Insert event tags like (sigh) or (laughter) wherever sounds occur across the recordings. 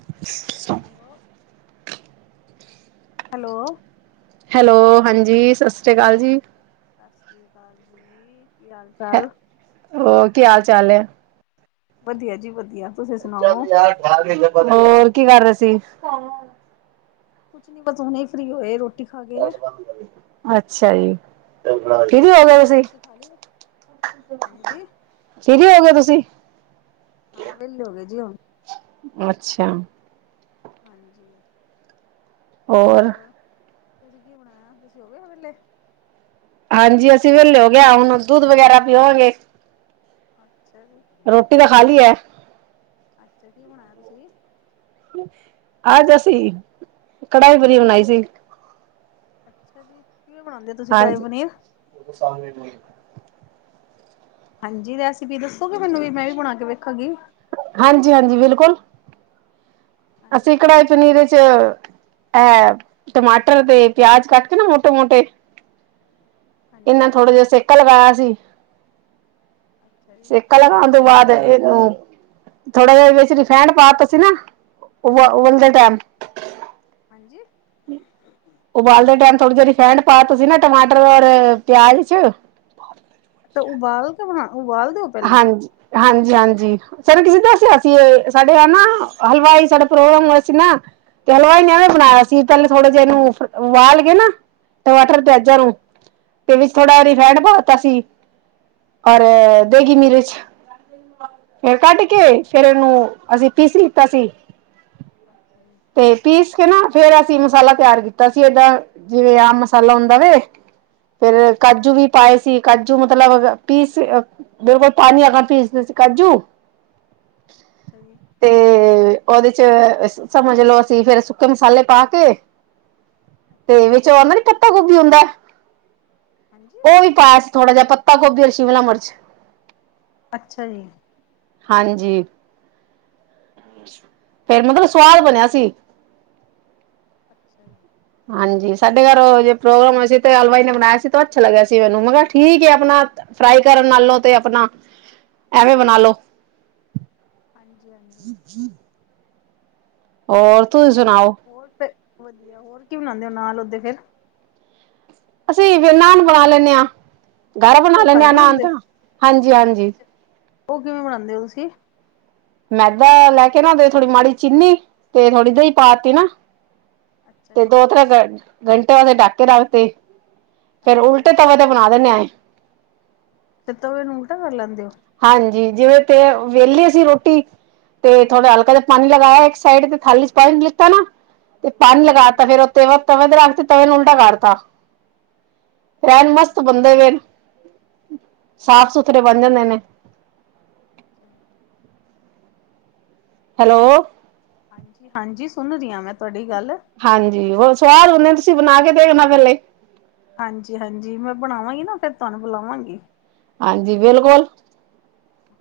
(unintelligible) Hello? Hello? Hello ਹਾਂਜੀ ਸਤਿ ਸ਼੍ਰੀ ਅਕਾਲ। ਜੀ ਹਾਂਜੀ ਸਤਿ ਸ਼੍ਰੀ ਅਕਾਲ ਜੀ ਕੀ ਹਾਲ ਹੈ, ਚਾਲ ਹੋਰ ਕੀ ਹਾਲ ਚਾਲ ਐ? ਵੱਧੀਆ ਜੀ ਵੱਧੀਆ। ਹੋਰ ਕੀ ਕਰ ਰਏ ਸੀ? ਕੁਛ ਨੀ ਬਸ ਹੁਣੇ ਈ ਫ੍ਰਰੀ ਹੋਏ ਰੋਟੀ ਖਾ ਕੇ। ਅੱਛਾ ਜੀ ਫ੍ਰੀ ਵੀ ਗਏ ਹਾਂਜੀ ਤੁਸੀਂ? ਖਾ ਲਈ ਹਾਂਜੀ ਫ੍ਰੀ ਵੀ ਹੋ ਗਏ ਤੁਸੀਂ? ਹਾਂ ਵੇਲੇ ਹੋ ਗਏ ਜੀ ਹੁਣ। ਅੱਛਾ। ਹਾਂਜੀ। ਹੋਰ ਤੁਸੀਂ ਕੀ ਬਣਾਇਆ ਤੁਸੀਂ ਹੋਗੇ ਵੇਲੇ? ਹਾਂਜੀ ਅਸੀਂ ਵੇਲੇ ਹੋ ਗਏ ਹੁਣ ਦੁੱਧ ਵਗੈਰਾ ਪੀਵਾਂਗੇ। ਅੱਛਾ ਜੀ। ਰੋਟੀ ਮੈ ਖਾ ਲਈ ਐ। ਅੱਛਾ ਕੀ ਬਣਾਆ ਤੁਸੀ? ਅੱਜ ਅਸੀਂ ਕੜਾਈ ਪਨੀਰ ਬਣਾਈ ਸੀ। ਅੱਛਾ ਜੀ ਕਿਵੇਂ ਬਣਾਂਦੇ ਓ ਤੁਸੀਂ ਕੜਾਈ ਪਨੀਰ? ਉਹ ਸਾਲ ਮੇ ਹੋ ਹਾਂਜੀ ਰੈਸਿਪੀ ਦੱਸੋਗੇ ਮੈਨੂੰ? ਮੈ ਵੀ ਬਣਾ ਕੇ ਵੇਖਾਂਗੀ ਹਾਂਜੀ- ਹਾਂਜੀ ਬਿਲਕੁਲ ਅਸੀਂ ਹਾਂਜੀ ਕੜਾਈ ਪਨੀਰ ਚ ਅ ਟਮਾਟਰ ਤੇ ਪਿਆਜ ਕੱਟ ਕੇ ਨਾ ਮੋਟੇ- ਮੋਟੇ ਏਨਾ ਹਾਂਜੀ ਥੋੜਾ ਜੇਆ ਸੇਕਾ ਲਵਾਏਆ ਸੀ ਅੱਛਾ ਜੀ ਸੇਕਾ ਲਗਾਣ ਤੋਂ ਬਾਅਦ ਏਨੂੰ ਥੋੜਾ ਜੇਆ ਵਿੱਚ ਰਿਫੈਂਡ ਪਾਤਾ ਸੀ ਨਾ, ਉਵਾ ਓਵਲਣ ਦੇ ਟੈਮ ਹਾਂਜੀ ਉਬਾਲਦੇ ਟਾਈਮ ਥੋੜ੍ਹੀ ਜੇਈ ਰਫੈਂਡ ਪਾ ਤਾ ਸੀ ਨਾ ਟਮਾਟਰ ਔਰ ਪਿਆਜ ਚ ਤਾਂ ਉਬਾਲ ਕੇ ਬਣਾ ਉਬਾਲ ਦਿਓ? ਹਾਂਜੀ- ਹਾਂਜੀ -ਹਾਂਜੀ ਸਾਨੂੰ ਕਿਸੇ ਦਸਿਆ ਸੀ ਏ ਸਾਡੇ ਆ ਨਾ ਹਲਵਾਈ ਸਾਡੇ ਪ੍ਰੋਗਰਾਮ ਹੋਏਆ ਸੀ ਨਾ ਤੇ ਹਲਵਾਈ ਨੇ ਇਵੇਂ ਬਣਾਏਆ ਸੀ ਪੇਲੇ ਥੋੜ੍ਹਾ ਜੇਆ ਏਨੂੰ ਉਬਾਲ ਕੇ ਨਾ ਟਮਾਟਰ ਪਿਆਜ਼ਾ ਹਾਂਜੀ ਨੂੰ, ਤੇ ਵਿੱਚ ਥੋੜ੍ਹਾ ਅੱਛਾ ਰਿਫਾਇਡ ਪਾਤਾ ਸੀ ਔਰ ਦੇਗੀ ਮਿਰਚ ਫੇਰ ਕੱਢ ਕੇ ਫੇਰ ਏਨੂੰ ਅਸੀਂ ਪੀਸ ਲਿੱਤਾ ਸੀ। ਅੱਛਾ ਜੀ। ਤੇ ਪੀਸ ਕੇ ਨਾ ਫੇਰ ਅਸੀਂ ਮਸਾਲਾ ਤਿਆਰ ਕੀਤਾ ਸੀ ਏਦਾ ਜਿਵੇਂ ਆਮ ਮਸਾਲਾ ਹੁੰਦਾ ਵੇ ਫੇਰ ਅੱਛਾ ਕਾਜੂ ਵੀ ਅੱਛਾ ਪਾਏ ਸੀ ਕਾਜੂ ਮਤਲਬ ਪੀਸ ਫੇਰ ਪਾਨੀ ਹੈਗਾ ਪੀਸ-ਪੀਸ ਕਾਜੂ ਅੱਛਾ ਜੀ। ਤੇ ਓਦੇ ਚ ਸਮਝ ਲਓ ਅਸੀਂ ਫੇਰ ਸੁੱਕੇ ਮਸਾਲੇ ਪਾ ਕੇ ਅੱਛਾ ਜੀ ਅੱਛਾ ਤੇ ਜੀ ਵਿੱਚ ਆਦਾ ਨੀ ਪੱਤਾ ਗੋਭੀ ਹੁੰਦਾ ਹਾਂਜੀ ਓ ਵੀ ਪਾਇਆ ਸੀ ਥੋੜਾ ਜੇਆ ਪੱਤਾ ਗੋਭੀ ਔਰ ਸ਼ਿਮਲਾ ਮਰਚ ਅੱਛਾ ਜੀ। ਹਾਂਜੀ। ਫੇਰ ਮਤਲਬ ਸਵਾਦ ਬਣੇਆ ਸੀ। ਅੱਛਾ ਜੀ। ਹਾਂਜੀ ਸਾਡੇ ਘਰ ਓ ਜੇ ਪ੍ਰੋਗਰਾਮ ਹੋ ਸੀ ਤੇ ਹਲਵਾਈ ਨੇ ਬਣਾਇਆ ਸੀ ਤੋ ਅੱਛਾ ਲੱਗਿਆ ਸੀ ਮੈਨੂੰ ਮੈਂ ਕੈਆ ਠੀਕ ਏ ਅਪਣਾ ਫਰਾਈ ਕਰਨ ਨਾਲੋ ਤੇ ਅਪਣਾ ਐਵੇਂ ਬਣਾਲੋ ਹਾਂਜੀ-ਹਾਂਜੀ। ਹੋਰ ਤੁਸੀਂ ਵਧੀਆ ਸੁਣਾਓ। ਹੋਰ ਫੇਰ ਵਧੀਆ, ਹੋਰ ਕੀ ਬਣਾਣੇ ਓ ਨਾਲ ਓਦੇ ਫੇਰ ਅਸੀਂ ਵੀ ਨਾਨ ਬਣਾ ਲੈਂਨ ਆ, ਘਰ ਬਣਾ ਉਹ ਲੈਂਣੇ ਆ ਨਾਨ ਬਣਾਉਂਦੇ ਤਾਂ ਹਾਂਜੀ-ਹਾਂਜੀ। ਓ ਕਿਵੇਂ ਬਣਾਣੇ ਓ ਤੁਸੀਂ ਮੈਦਾ ਲੈ ਕੇ ਨਾ ਓਦੇ ਚ ਥੋੜੀ ਮਾੜੀ ਚੀਨੀ ਤੇ ਥੋੜੀ ਦਈ ਹਾਂ, ਪਾਤੀ ਨਾ, ਅੱਛਾ ਜੀ ਦੋ-ਤ੍ਰੈ ਘੰਟ ਘੰਟਾ ਦੇ ਡਾਕੇ ਰੱਖ ਤੇ ਫੇਰ ਅੱਛਾ ਉਲਟੇ ਜੀ ਤਵੇ ਤੇ ਬਣਾ ਦਿੰਣੇ ਆ। ਤੇ ਤਵੇ ਨੂੰ ਉਲਟਾ ਕਰ ਲੈਂਦੇ ਓ ਹਾਂਜੀ ਜਿਵੇਂ ਤੇ ਵੇਲੀ ਅਸੀ ਰੋਟੀ, ਤੇ ਥੋੜਾ ਹਾਂਜੀ ਹਲਕਾ ਜ ਪਾਨੀ ਲਗਾਇਆ ਏਕ ਸਾਈਡ ਤੇ ਥਾਲੀ ਚ ਪਾਈ ਦਿਤਾ ਨਾ ਤੇ ਪਾਨੀ ਲਗਾ ਹਾਂਜੀ ਤਾਂ ਫਿਰ ਤੇਵਾ ਤਵੇ ਤੇ ਰੱਖ ਕੇ ਤਵੇ ਨੂੰ ਉਲਟਾ ਕਰਤਾ। ਐਨ ਅੱਛਾ ਜੀ ਮਸਤ ਬੰਦੇ ਪਏ ਨੇ, ਅੱਛਾ ਸਾਫ-ਸੁਥਰੇ ਬਣ ਜਾਂਦੇ ਨੇ ਹੂੰ। ਹੈਲੋ। ਹਾਂਜੀ-ਹਾਂਜੀ ਸੁਣ ਰੀ ਆ ਮੈਂ ਤੁਆਡੀ ਗੱਲ। ਹਾਂਜੀ ਹੋਰ ਸੁਵਾਦ ਹੁੰਦੇ ਨੇ ਤੁਸੀਂ ਬਣਾ ਕੇ ਦੇਖਣਾ ਪੈਲੇ ਹਾਂਜੀ-ਹਾਂਜੀ ਮੈਂ ਬਣਾਵਾਂਗੀ ਨਾ ਫੇਰ ਤੁਆਨੂੰ ਬੁਲਾਵਾਂਗੀ। ਹਾਂਜੀ ਬਿਲਕੁਲ।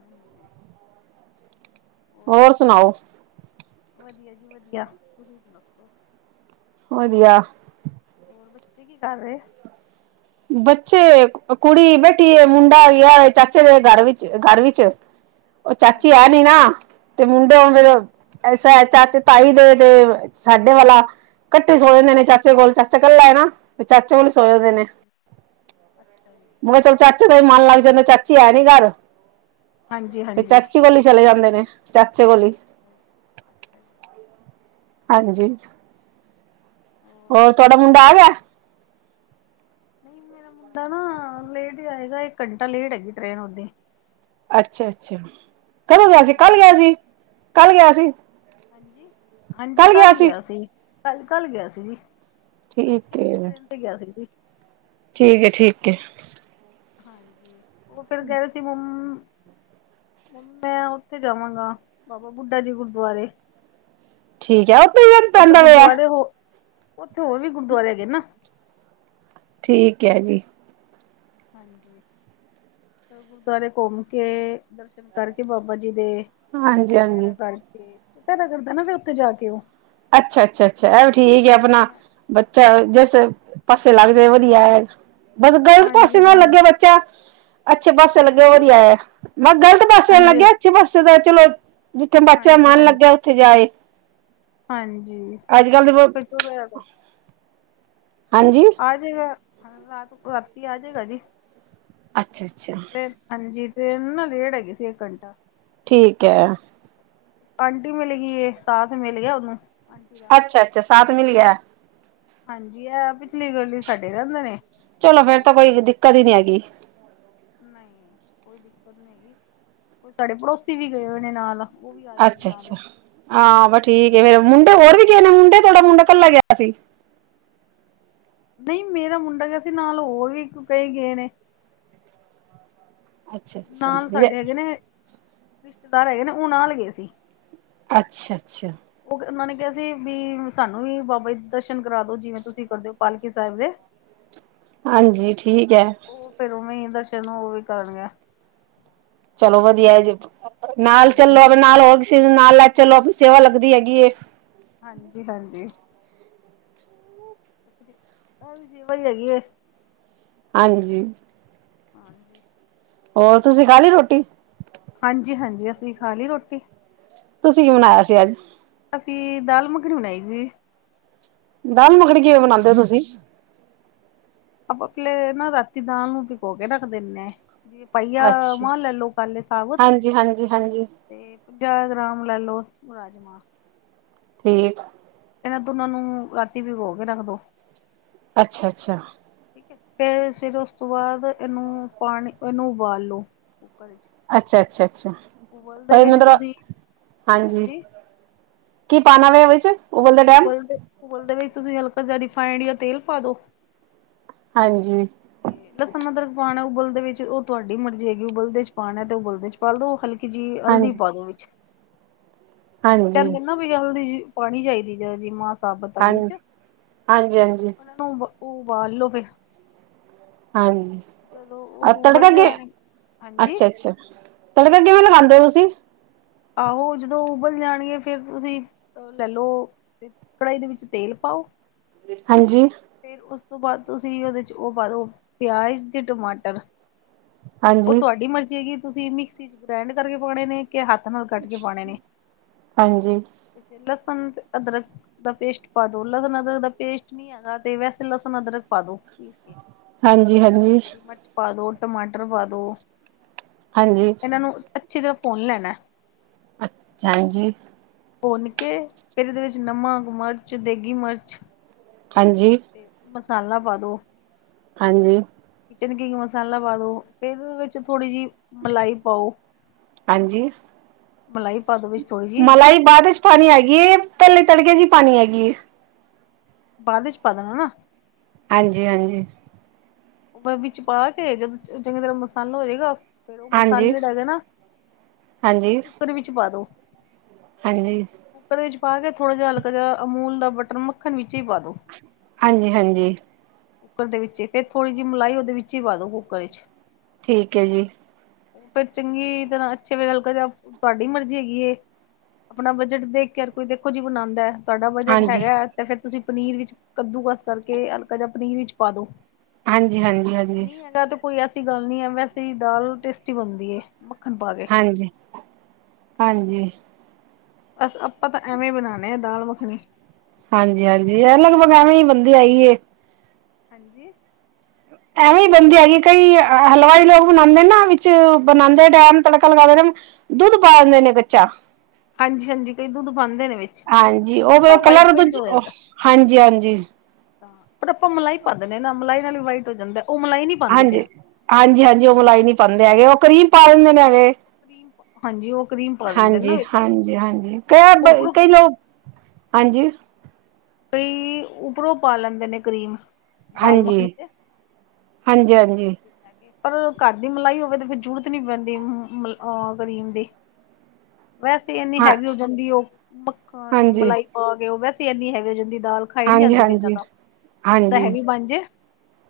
ਹਾਂਜੀ। ਹੋਰ ਸੁਣਾਓ। ਵਧੀਆ ਜੀ ਵਧੀਆ, ਤੁਸੀਂ ਸੁਨਦਸੋ- ਵਧੀਆ। ਹੋਰ ਬੱਚੇ ਕੀ ਕਰ ਰੈ? ਬੱਚੇ ਕੁੜੀ ਬੈਠੀਏ ਮੁੰਡਾ ਗਿਆ ਚਾਚੇ ਦੇ ਘਰ ਵਿੱਚ-ਘਰ ਵਿੱਚ। ਓ ਚਾਚੀ ਹੈ ਅੱਛਾ ਨੀ ਜੀ ਨਾ ਤੇ ਮੁੰਡੇ ਓ ਫੇਰ ਹਾਂਜੀ ਐਸਾ ਐ ਚਾਚੇ ਤਾਈ ਦੇ ਤੇ ਸਾਡੇ ਵਾਲਾ, ‌ਕੱਠੇ ਸੋ ਜਾਦੇ ਨੇ ਅੱਛਾ ਚਾਚੇ ਕੋਲ ਚਾ ਚਾਚਾ ਕਲਾ ਏ ਨਾ, ਚਾਚਾ ਵਲ ਸੋ ਜਾਦੇ ਨੇ ਅੱਛਾ ਜੀ ਮੈਂ ਕੈਆ ਚਲ ਚਾਚੇ ਚਾਚੇ ਦਾ ਮਨ ਲੱਗ ਜਾਂਦਾ ਐ ਚਾਚੀ ਹੈ ਨੀ ਕਾੱਰ, ਹਾਂਜੀ ਹਾਂਜੀ ਚਾਚੀ ਵੱਲ ਈ ਚਲੇ ਜਾਂਦੇ ਨੇ। ਚਾਚੇ ਕੋਲ ਈ। ਅੱਛਾ ਜੀ-ਅੱਛਾ ਜੀ। ਹਾਂਜੀ। ਹੋਰ ਤੁਆਡਾ ਮੁੰਡਾ ਆ ਗਿਆ। ਨਈ ਮੇਰਾ ਮੁੰਡਾ ਨਾ ਲੇਟ ਈ ਆਏਗਾ ਏਕ ਕੰਟਾ ਲੇਟ ਹੈਗੀ ਟ੍ਰਰੇਨ ਓਦੀ ਅੱਛਾ-ਅੱਛਾ ਕਦੋਂ ਗਿਆ ਹਾਂਜੀ ਸੀ। ਹਲੇ ਕੱਲ ਨੀ ਗਿਆ ਸੀ ਕੱਲ ਗਿਆ ਸੀ। ਹਾਂਜੀ-ਹਾਂਜੀ ਕੱਲ ਗਿਆ ਸੀ ਕੱਲ-ਕੱਲ ਗਿਆ ਸੀ ਜੀ। ਅਲ ਠੀਕ ਛੇ ਆਲੀ ਹੈ ਟ੍ਰੇਨ ਤੇ ਗਿਆ ਸੀ ਜੀ। ਠੀਕ ਐ- ਠੀਕ ਐ। ਹਾਂਜੀ ਓ ਫਿਰ ਕੈ ਰੇ ਸੀ ਮਮ ਮੈਂ ਓਥੇ ਜਾਵਾਂਗਾ, ਬਾਬਾ ਬੁੱਢਾ ਜੀ ਗੁਰਦੁਆਰੇ। ਠੀਕ ਐ, ਓਥੇ ਮੀਂ ਪੈਂਦਾ ਪਯਾ ਓਥੇ ਹੋਰ ਵੀ ਗੁਰਦੁਆਰੇ ਹੈਗੇ ਨਾ। ਠੀਕ ਐ ਜੀ। ਹਾਂਜੀ, ਸਬ ਗੁਰਦੁਆਰੇ ਘੁੰਮ ਕੇ ਦਰਸ਼ਨ ਕਰਕੇ ਬਾਬਾ ਜੀ ਦੇ। ਹਾਂਜੀ ਹਾਂਜੀ ਚੁਪੈਰਾ ਕਰਕੇ, ਚੁਪੈਰਾ ਕਰਦਾ ਨਾ ਫੇਰ ਉੱਥੇ ਜਾ ਕੇ ਉਹ। ਅੱਛਾ, ਅੱਛਾ, ਅੱਛਾ ਇਹ ਵੀ ਠੀਕ ਆ ਆਪਣਾ ਬੱਚਾ ਏ, ਜਿਸ ਪਾਸੇ ਲੱਗ ਜਾਏ ਵਧੀਆ ਹੈ। ਬਸ ਗਲਤ ਪਾਸੇ ਹਾਂਜੀ ਨਾ ਲੱਗੇ ਹਾਂਜੀ ਬੱਚਾ। ਅੱਛੇ ਪਾੱਸੇ ਲੱਗੇ ਹਾਂਜੀ ਵਧੀਆ ਏ, ਮੈਂ ਕਿਹਾ ਗਲਤ ਪਾੱਸੇ ਨਾ ਹਾਂਜੀ ਲੱਗੇ ਅੱਛੇ ਪਾਸੇ ਦਾ ਚਲੋ ਜਿੱਥੇ ਬੱਚਿਆਂ ਦਾ ਹਾਂਜੀ ਮਨ ਲੱਗਿਆ ਹਾਂਜੀ ਉੱਥੇ ਜਾਏ। ਹਾਂਜੀ। ਅੱਜ ਕੱਲ ਦੇ ਬਹੁਤ ਸੁਬਹੇ ਆਂਦਾ। ਹਾਂਜੀ। ਆ ਜਾਏਗਾ, ਰਾਤ ਰਾਤੀ ਆ ਜਾਏਗਾ ਜੀ। ਅੱਛਾ, ਅੱਛਾ। ਟ੍ਰੇਨ ਹਾਂਜੀ, ਟ੍ਰੇਨਲ ਲੈਟ ਹੈ ਗਈ ਸੀ ਇਕ ਘਟਾਂ। ਠੀਕ ਹੈ। ਆਂਟੀ ਮਿਲ ਗਈ, ਇੱਕ ਸਾਥ ਮਿਲ ਗਿਆ ਉਹਨੂੰ। ਆਂਟੀ ਦਾ ਅੱਛਾ, ਅੱਛਾ ਸਾਥ ਮਿਲ ਗਿਆ। ਹਾਂਜੀ, ਆ ਪਿਛਲੀ ਗਲੀ ਸਾਡੇ ਰਹਿੰਦੇ ਨੇ, ਮਾਰੀ ਕਦੀ ਨਹੀਂ ਆਏਗੀ। ਨਹੀਂ ਕੋਈ ਦਿੱਕਤ ਨਹੀਂ ਹੈਗੀ ਕੋਈ, ਸਾਡੇ ਪੜੋਸੀ ਵੀ ਗਏ ਹੋਏ ਨੇ ਨਾਲ। ਉਹ ਵੀ ਆ ਜਾਣਗੇ ਅੱਛਾ, ਨਾਲ ਅੱਛਾ ਹੀ ਹਾਂ ਠੀਕ ਆ ਫੇਰ, ਮੁੰਡੇ ਹੋਰ ਵੀ ਗ ਨੇ ਮੁੰਡੇ ਥੋੜਾ ਮੁੰਡਾ ਇਕੱਲਾ ਗਿਆ ਸੀ। ਨਹੀਂ ਮੇਰਾ ਮੁੰਡਾ ਗਿਆ ਸੀ, ਨਾਲ ਹੋਰ ਵੀ ਕਈ ਗਏ ਨੇ। ਅੱਛਾ ਅੱਛਾ ਨਾਲ ਸਾਡੇ ਹੈਗੇ ਨੇ, ਰਿਸ਼ਤੇਦਾਰ ਹੈਗੇ ਨੇ ਉਹ ਨਾਲ ਗਏ ਸੀ। ਅੱਛਾ, ਅੱਛਾ। ਉਹ ਉਹਨਾਂ ਨੇ ਕਿਹਾ ਸੀ ਵੀ ਸਾਨੂੰ ਵੀ ਬਾਬਾ ਦਰਸ਼ਨ ਕਰਾ ਦੋ, ਜਿਵੇਂ ਤੁਸੀਂ ਕਰਦੇ ਹੋ। ਪਾਲਕੀ ਸਾਹਿਬ ਦੇ। ਹਾਂਜੀ ਠੀਕ ਹੈ। ਉਹ ਫੇਰ ਉਵੇਂ ਦਰਸ਼ਨ ਉਹ ਵੀ ਕਰਨ ਗਿਆ। ਚਲੋ ਵਧੀਆ ਹੈ ਜੀ, ਨਾਲ ਚੱਲੋ ਹਾਂਜੀ ਆਪ ਨਾਲ ਹੋਰ ਕਿਸੇ ਨੂੰ ਨਾਲ ਲੈ ਚੱਲੋ ਆਪਣੀ ਸੇਵਾ ਲੱਗਦੀ ਹੈਗੀ ਐ। ਹਾਂਜੀ, ਹਾਂਜੀ। ਇਹ ਵੀ ਸੇਵਾ ਈ ਹੈਗੀ ਏ। ਹਾਂਜੀ। ਹਾਂਜੀ। ਹੋਰ ਤੁਸੀਂ ਖਾ ਲਈ ਰੋਟੀ? ਹਾਂਜੀ, ਹਾਂਜੀ ਅਸੀਂ ਖਾ ਲਈ ਰੋਟੀ। ਤੁਸੀਂ ਕੀ ਬਨਾਇਆ ਸੀ ਅੱਜ? ਅਸੀਂ ਦਾਲ ਮੱਖਣੀ ਬਣਾਈ ਸੀ। ਦਾਲ ਮੱਖਣੀ ਕਿਵੇਂ ਬਣਾਉਂਦੇ ਹੋ ਤੁਸੀਂ? ਆਪਾਂ ਪਹਿਲੇ ਨਾ ਰਾਤੀ ਦਾਲ ਨੂੰ ਪਕੋ ਕੇ ਰੱਖ ਦਿੰਦੇ ਆ, ਜੇ ਪਹੀਆਂ ਅੱਛਾ ਮਾਂ ਲੈ ਲਓ ਕਾਲੇ ਸਾਵਧ। ਹਾਂਜੀ ਹਾਂਜੀ ਹਾਂਜੀ ਤੇ ਪੰਜਾਹ ਗ੍ਰਾਮ ਲੈ ਲੋ ਰਾਜਮਾਂ। ਠੀਕ। ਇਹ ਦੋਨਾਂ ਨੂੰ ਰਾਤੀ ਵਿਗੋ ਕੇ ਰੱਖ ਦੋ। ਅੱਛਾ, ਅੱਛਾ। ਠੀਕ ਹੈ, ਫੇਰ ਉਸ ਤੋਂ ਬਾਅਦ ਇਹਨੂੰ ਪਾਣੀ ਇਹਨੂੰ ਉਬਾਲੋ ਕੁੂੱਕਰ ਏਚ ਅੱਛਾ-ਅੱਛਾ-ਅੱਛਾ ਪਈ ਮਤਲਬ, ਤੁਸੀਂ ਹਾਂਜੀ ਕੀ ਪਾਨਾ ਵੇ ਓ ਵੇਚ ਉਬਲਦੇ ਉਬਲਦੇ ਵਿੱਚ ਤੁਸੀਂ ਹਲਕਾ ਜੇਹਾ ਰਿਫਾਇੰਡ ਯਾਂ ਤੇਲ ਪਾਦੋ। ਹਾਂਜੀ। ਲਸਨ ਅਦਰਕ ਪਾਣਾ ਉਬਲਦੇ ਵਿੱਚ ਓ ਤੁਆਡੀ ਮਰਜ਼ੀ ਹੈਗੀ ਏ ਉਬਲਦੇ ਚ ਪਾਣਾ ਤੇ ਉਬਲਦੇ ਚ ਪਾਾਲ ਦੋ ਓ ਹਲਕ ਕੀ ਜੀ ਹਲਦੀ ਹਾਂਜੀ ਪਾਦੋ ਵਿੱਚ ਓ ਹਾਂਜੀ ਹਾਂਜੀ ਕੈਂਦੇ ਨਾ ਹਲਦੀ ਜੀ ਪਾਣੀ ਚਾਇਦੀ ਜੀਮਾਂ ਮਾਂ ਸਾਬਤ ਆਲੀ ਚ। ਹਾਂਜੀ ਹਾਂਜੀ ਤੁਬ ਉਬਾਲ ਲੋੋ ਫੇਰ ਹਾਂਜੀ ਜਦੋਂ ਹਾਂ ਉਹ ਉਬਲ ਤੜਗੇ ਜਾਣ ਹਾਂਜੀ ਅੱਛਾ-ਅੱਛਾ। ਪੈਲੇ ਫਿਰ ਕਿਵੇਂ ਲਗਾਂਦੇ ਓ ਤੁਸੀਂ? ਆਹੋ ਜਦੋਂ ਉਬਲ ਜਾਣਗੇ ਫੇਰ ਤੁਸੀਂ ਲੈਲੋ ਕੜਾਈ ਦੇ ਵਿੱਚ ਤੇਲ ਪਾਓ ਵੇਟ ਹਾਂਜੀ ਫੇਰ ਉਸ ਤੋਂ ਬਾਅਦ ਤੁਸੀਂ ਓਦੇ ਚ ਓ ਪਾਦੋ ਪਿਯਾਜ਼ ਤੇ ਟਮਾਟਰ। ਓ ਹਾਂਜੀ ਤੁਆਡੀ ਮਰਜ਼ੀ ਹੈਗੀ ਤੁਸੀਂ ਮਿਕਸੀ ਚ ਗ੍ਰੈਂਡ ਕਰਕੇ ਪਾਣੇ ਨੇ ਕੇ ਹ- ਥਾ ਨਾਲ ਕੱਟ ਕੇ ਪਾਣੇ ਨੇ। ਹਾਂਜੀ ਲਸਣ ਤੇ ਅਦਰਕ ਦਾ ਪੇਸਟ ਪਾਦੋ ਲਸਣ-ਅਦਰਕ ਦਾ ਪੇਸਟ ਨੀ ਹੈਗਾ ਤੇ ਵੈਸੇ ਲਸਣ-ਅਦਰਕ ਪਾਦੋ ਪੀਸ ਕੇ, ਹਾਂਜੀ ਹਾਂਜੀ ਹਰੀ ਮਰਚ ਤੇ ਪਾਦੋ, ਟਮਾਟਰ ਪਾਦੋ ਹਾਂਜੀ ਏਨਾਂ ਨੂੰ ਅੱਛੀ ਤਰ੍ਹਾਂ ਪੁੰਨ ਲੈਣਾ ਅੱਛ ਹਾਂਜੀ ਪੁੰਨ ਕੇ ਫਿਰ ਏਦੇ ਵਿੱਚ ਨਮਕ, ਮਰਚ, ਦੇਗੀ ਮਰਚ ਹਾਂਜੀ ਤੇ ਮਸਾਲਾ ਪਾਦੋ। ਹਾਂਜੀ। ਕਿਚਨ ਕਿਂਗ ਮਸਾਲਾ ਪਾਦੋ ਏਦੇ ਵਿੱਚ ਥੋੜ੍ਹੀ ਜੀ ਮਲਾਈ ਪਾਓ, ਹਾਂਜੀ ਮਲਾਈ ਪਾਦੋ ਵਿੱਚ ਥੋੜ੍ਹੀ ਜੀ। ਮਲਾਈ ਬਾਅਦ ਚ ਪਾਣੀ ਹੈਗੀ ਏ ਪੈਲੇ ਤੜਕੇ ਚ ਈ ਪਾਣੀ ਹੈਗੀ ਏ। ਬਾਅਦ ਇਚ ਪਾ ਦੇਣਾ ਨਾ। ਹਾਂਜੀ-ਹਾਂਜੀ। ਓ ਫਿਰ ਵਿੱਚ ਪਾ ਕੇ ਜਦੋਂ ਚੰਗੀ ਤਰ੍ਹਾਂ ਮਸਾਲਾ ਹੋ ਜੇਗਾ ਫੇਰ ਓ ਮਸਾਲੇ ਹਾਂਜੀ ਜੇੜੇ ਹੈਗੇ ਨਾ ਓ ਤੁਸੀਂ ਹਾਂਜੀ ਕੁੱਕਰ ਵਿੱਚ ਪਾਦੋ। ਹਾਂਜੀ। ਕੁੱਕਰ ਵਿੱਚ ਪਾ ਕੇ ਥੋੜ੍ਹਾ ਜੇਆ ਹਲਕਾ ਜੇਆ ਅਮੂਲ ਦਾ ਬਟਰ ਮੱਖਣ ਵਿੱਚੇ ਈ ਪਾਦੋ। ਹਾਂਜੀ-ਹਾਂਜੀ‌। ਕੁੱਕਰ ਦੇ ਵਿੱਚੇ ਈ ਫੇਰ ਥੋੜ੍ਹੀ ਜੀ ਮਲਾਈ ਓਦੇ ਵਿੱਚੇ ਈ ਪਾਦੋ ਕੁੂੱਕਰ ਇਚ ਠੀਕ ਏ ਜੀ। ਫੇਰ ਚੰਗੀ ਤਰ੍ਹਾਂ ਅੱਛੇ ਜੇਆ ਹਲਕਾ ਜੇਆ ਤੁਆਡੀ ਮਰਜ਼ੀ ਹੈਗੀ ਏ ਆਪਣਾ ਬਜਟ ਦੇਖ ਕੇ ਹਰ ਕੋਈ ਦੇਖੋ ਜੀ ਬਣਾਦਾ। ਤੁਆਡਾ ਬਜਟ ਹਾਂਜੀ, ਹੈਗਾ ਹੈ ਤੇ ਫੇਰ ਤੁਸੀਂ ਪਨੀਰ ਵਿੱਚ ਕੱਦੂ-ਕਸ ਕਰਕੇ ਹਲਕਾ ਜੇਆ ਪਨੀਰ ਵਿੱਚ ਪਾਦੋ। ਹਾਂਜੀ-ਹਾਂਜੀ-ਹਾਂ ਨੀ ਹੈਗਾ ਤੇ ਕੋਈ ਐਸੀ ਗੱਲ ਨੀ ਐ ਵੈਸੇ ਈ ਦਾਲ ਟੇਸਟੀ ਬਣਦੀ ਏ ਮੱਖਣ ਪਾਕੇ। ਹਾਂਜੀ, ਹਾਂਜੀ। ਬਸ ਆਪਾਂ ਤਾਂ ਐਵੇਂ ਈ ਬਣਾਣੇ ਆਂ ਦਾਲ-ਮੱਖਣੀ। ਹਾਂਜੀ-ਹਾਂਜੀ ਐ ਲਗਭਗ ਐਵੇਂ ਈ ਬੰਦੀ ਹੈਗੀ ਏ। ਹਾਂਜੀ ਐਵੇਂ ਹੀ ਬਣਦੀ ਹੈਗੀ, ਕਈ ਹਲਵਾਈ ਲੋਕ ਬਣਾਉਂਦੇ ਨਾ ਵਿੱਚ ਬਣਾਉਂਦੇ ਡੈਮ ਤੜਕਾ ਲਗਾਦੇ ਨੇ। ਦੁੱਧ ਪਾ ਦਿੰਦੇ ਨੇ ਕੱਚਾ। ਹਾਂਜੀ -ਹਾਂਜੀ ਕਈ ਦੁੱਧ ਪਾਂਦੇ ਨੇ ਵਿੱਚ, ਦੁੱਧ ਹਾਂਜੀ ਉਹ ਨਾਲ ਨਾ ਵਾਈਟ ਕਲਰ -ਵਾਈਟ ਦੂਜ ਜੋ ਹਾਂਜੀ, ਜਾਂਦਾ। ਹਾਂਜੀ, ਪਰ ਆਪਾਂ ਮਲਾਈ ਪਾ ਦਿੰਦੇ ਹਾਂ ਨਾ, ਮਲਾਈ ਨਾਲ ਵੀ ਵਾਈਟ ਹੋ ਜਾਂਦਾ, ਉਹ ਮਲਾਈ ਨੀ ਹਾਂਜੀ -ਹਾਂਜੀ -ਹਾਂਜੀ ਉਹ ਮਲਾਈ ਨਹੀਂ ਪਾਉਂਦੇ ਹੈਗੇ ਉਹ ਕਰੀਮ ਪਾ ਦਿੰਦੇ ਨੇ ਹੈਗੇ। ਕਰੀਮ ਹਾਂਜੀ ਉਹ ਕਰੀਮ ਪਾ ਦਿੰਦੇ ਨਾ ਹਾਂਜੀ ਵਿੱਚ -ਹਾਂਜੀ -ਹਾਂਜੀ ਉਪਰੋਂ ਕਈ ਲੋਕ ਹਾਂਜੀ। ਕਈ ਉਪਰੋਂ ਪਾ ਲੈਂਦੇ ਨੇ ਕਰੀਮ। ਦਾਲ ਮੱਖਣੀ ਹਾਂਜੀ, ਤੇ। ਹਾਂਜੀ, ਪਰ ਘਰ ਦੀ ਮਲਾਈ ਹੋਵੇ ਤੇ ਫੇਰ ਜ਼ਰੂਰਤ ਨਹੀਂ ਪੈਂਦੀ ਅਹ ਕਰੀਮ ਦੀ। ਹ ਵੈਸੇ ਇੰਨੀ ਹੈਵੀ ਹੋ ਜਾਂਦੀ ਉਹ ਮੱਖਣ ਹਾਂਜੀ, ਮਲਾਈ ਪਾ ਕੇ, ਉਹ ਵੈਸੇ ਇਨੀ ਹੈਵੀ ਹੋ ਜਾਂਦੀ ਦਾਲ ਖਾਈ ਨੀ ਹਾਂਜੀ, ਜਾਂਦੀ ਫਿਰ ਹਾਂਜੀ। ਜਾਦਾ, ਜਾਦਾ ਹਾਂਜੀ, ਹੈਵੀ ਬਣ ਜਾਏ।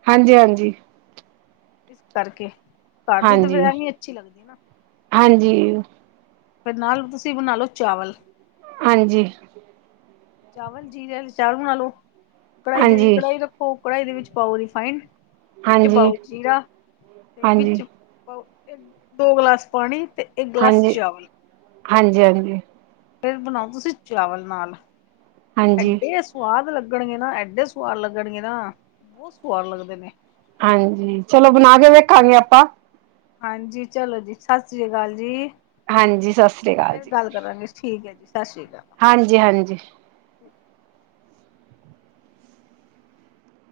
ਹਾਂਜੀ ਹਾਂਜੀ ਇਸ ਕਰਕੇ ਘਰ ਦੀ ਤਾਂ ਹਾਂਜੀ ਫਿਰ ਐਹੀ ਅੱਛੀ ਲੱਗਦੀ ਨਾ। ਹਾਂਜੀ। ਫਿਰ ਨਾਲ ਤੁਸੀਂ ਬਣਾ ਲਓ ਚਾਵਲ। ਹਾਂਜੀ। ਚਾਵਲ ਜੀਰੇ ਚਾਵਲ ਬਣਾ ਲਓ, ਕੜਾਈ ਦੇ ਹਾਂਜੀ ਕੜਾਈ ਰੱਖੋ। ਹੋਰ ਕੜਾਹੀ ਦੇ ਵਿੱਚ ਪਾਓ ਰਿੀਫਾਈੰਡ, ਵਿੱਚ ਹਾਂਜੀ ਹਾਂਜੀ ਪਾਓ ਜੀਰਾ, ਤੇ ਹਾਂਜੀ ਵਿੱਚ ਦੋ ਗਲਾਸ ਪਾਣੀ ਅਤੇ ਇੱਕ ਗਲਾਸ ਚਾਵਲ। ਹਾਂਜੀ- ਹਾਂਜੀ! ਫੇਰ ਬਣਾਓ ਤੁਸੀਂ ਚਾਵਲ ਨਾਲ, ਹਾਂਜੀ ਐਡੇ ਸਵਾਦ ਲੱਗਣਗੇ ਨਾ- ਐਡੇ ਸਵਾਦ ਲੱਗਣਗੇ ਨਾ, ਬਹੁਤ ਸਵਾਦ ਲੱਗਦੇ ਨੇ। ਹਾਂਜੀ। ਚਲੋ ਬਣਾ ਕੇ ਵੇਖਾਂਗੇ ਆਪਾਂ। ਹਾਂਜੀ, ਚਲੋ ਜੀ ਸਤਿ ਸ੍ਰੀ ਅਕਾਲ ਜੀ। ਹਾਂਜੀ, ਸਤਿ ਸ਼੍ਰੀ ਅਕਾਲ ਫੇਰ ਜੀ। ਗੱਲ ਕਰਾਂਗੇ, ਠੀਕ ਹੈ ਜੀ ਸਤਿ ਸ਼੍ਰੀ ਅਕਾਲ। ਹਾਂਜੀ -ਹਾਂਜੀ!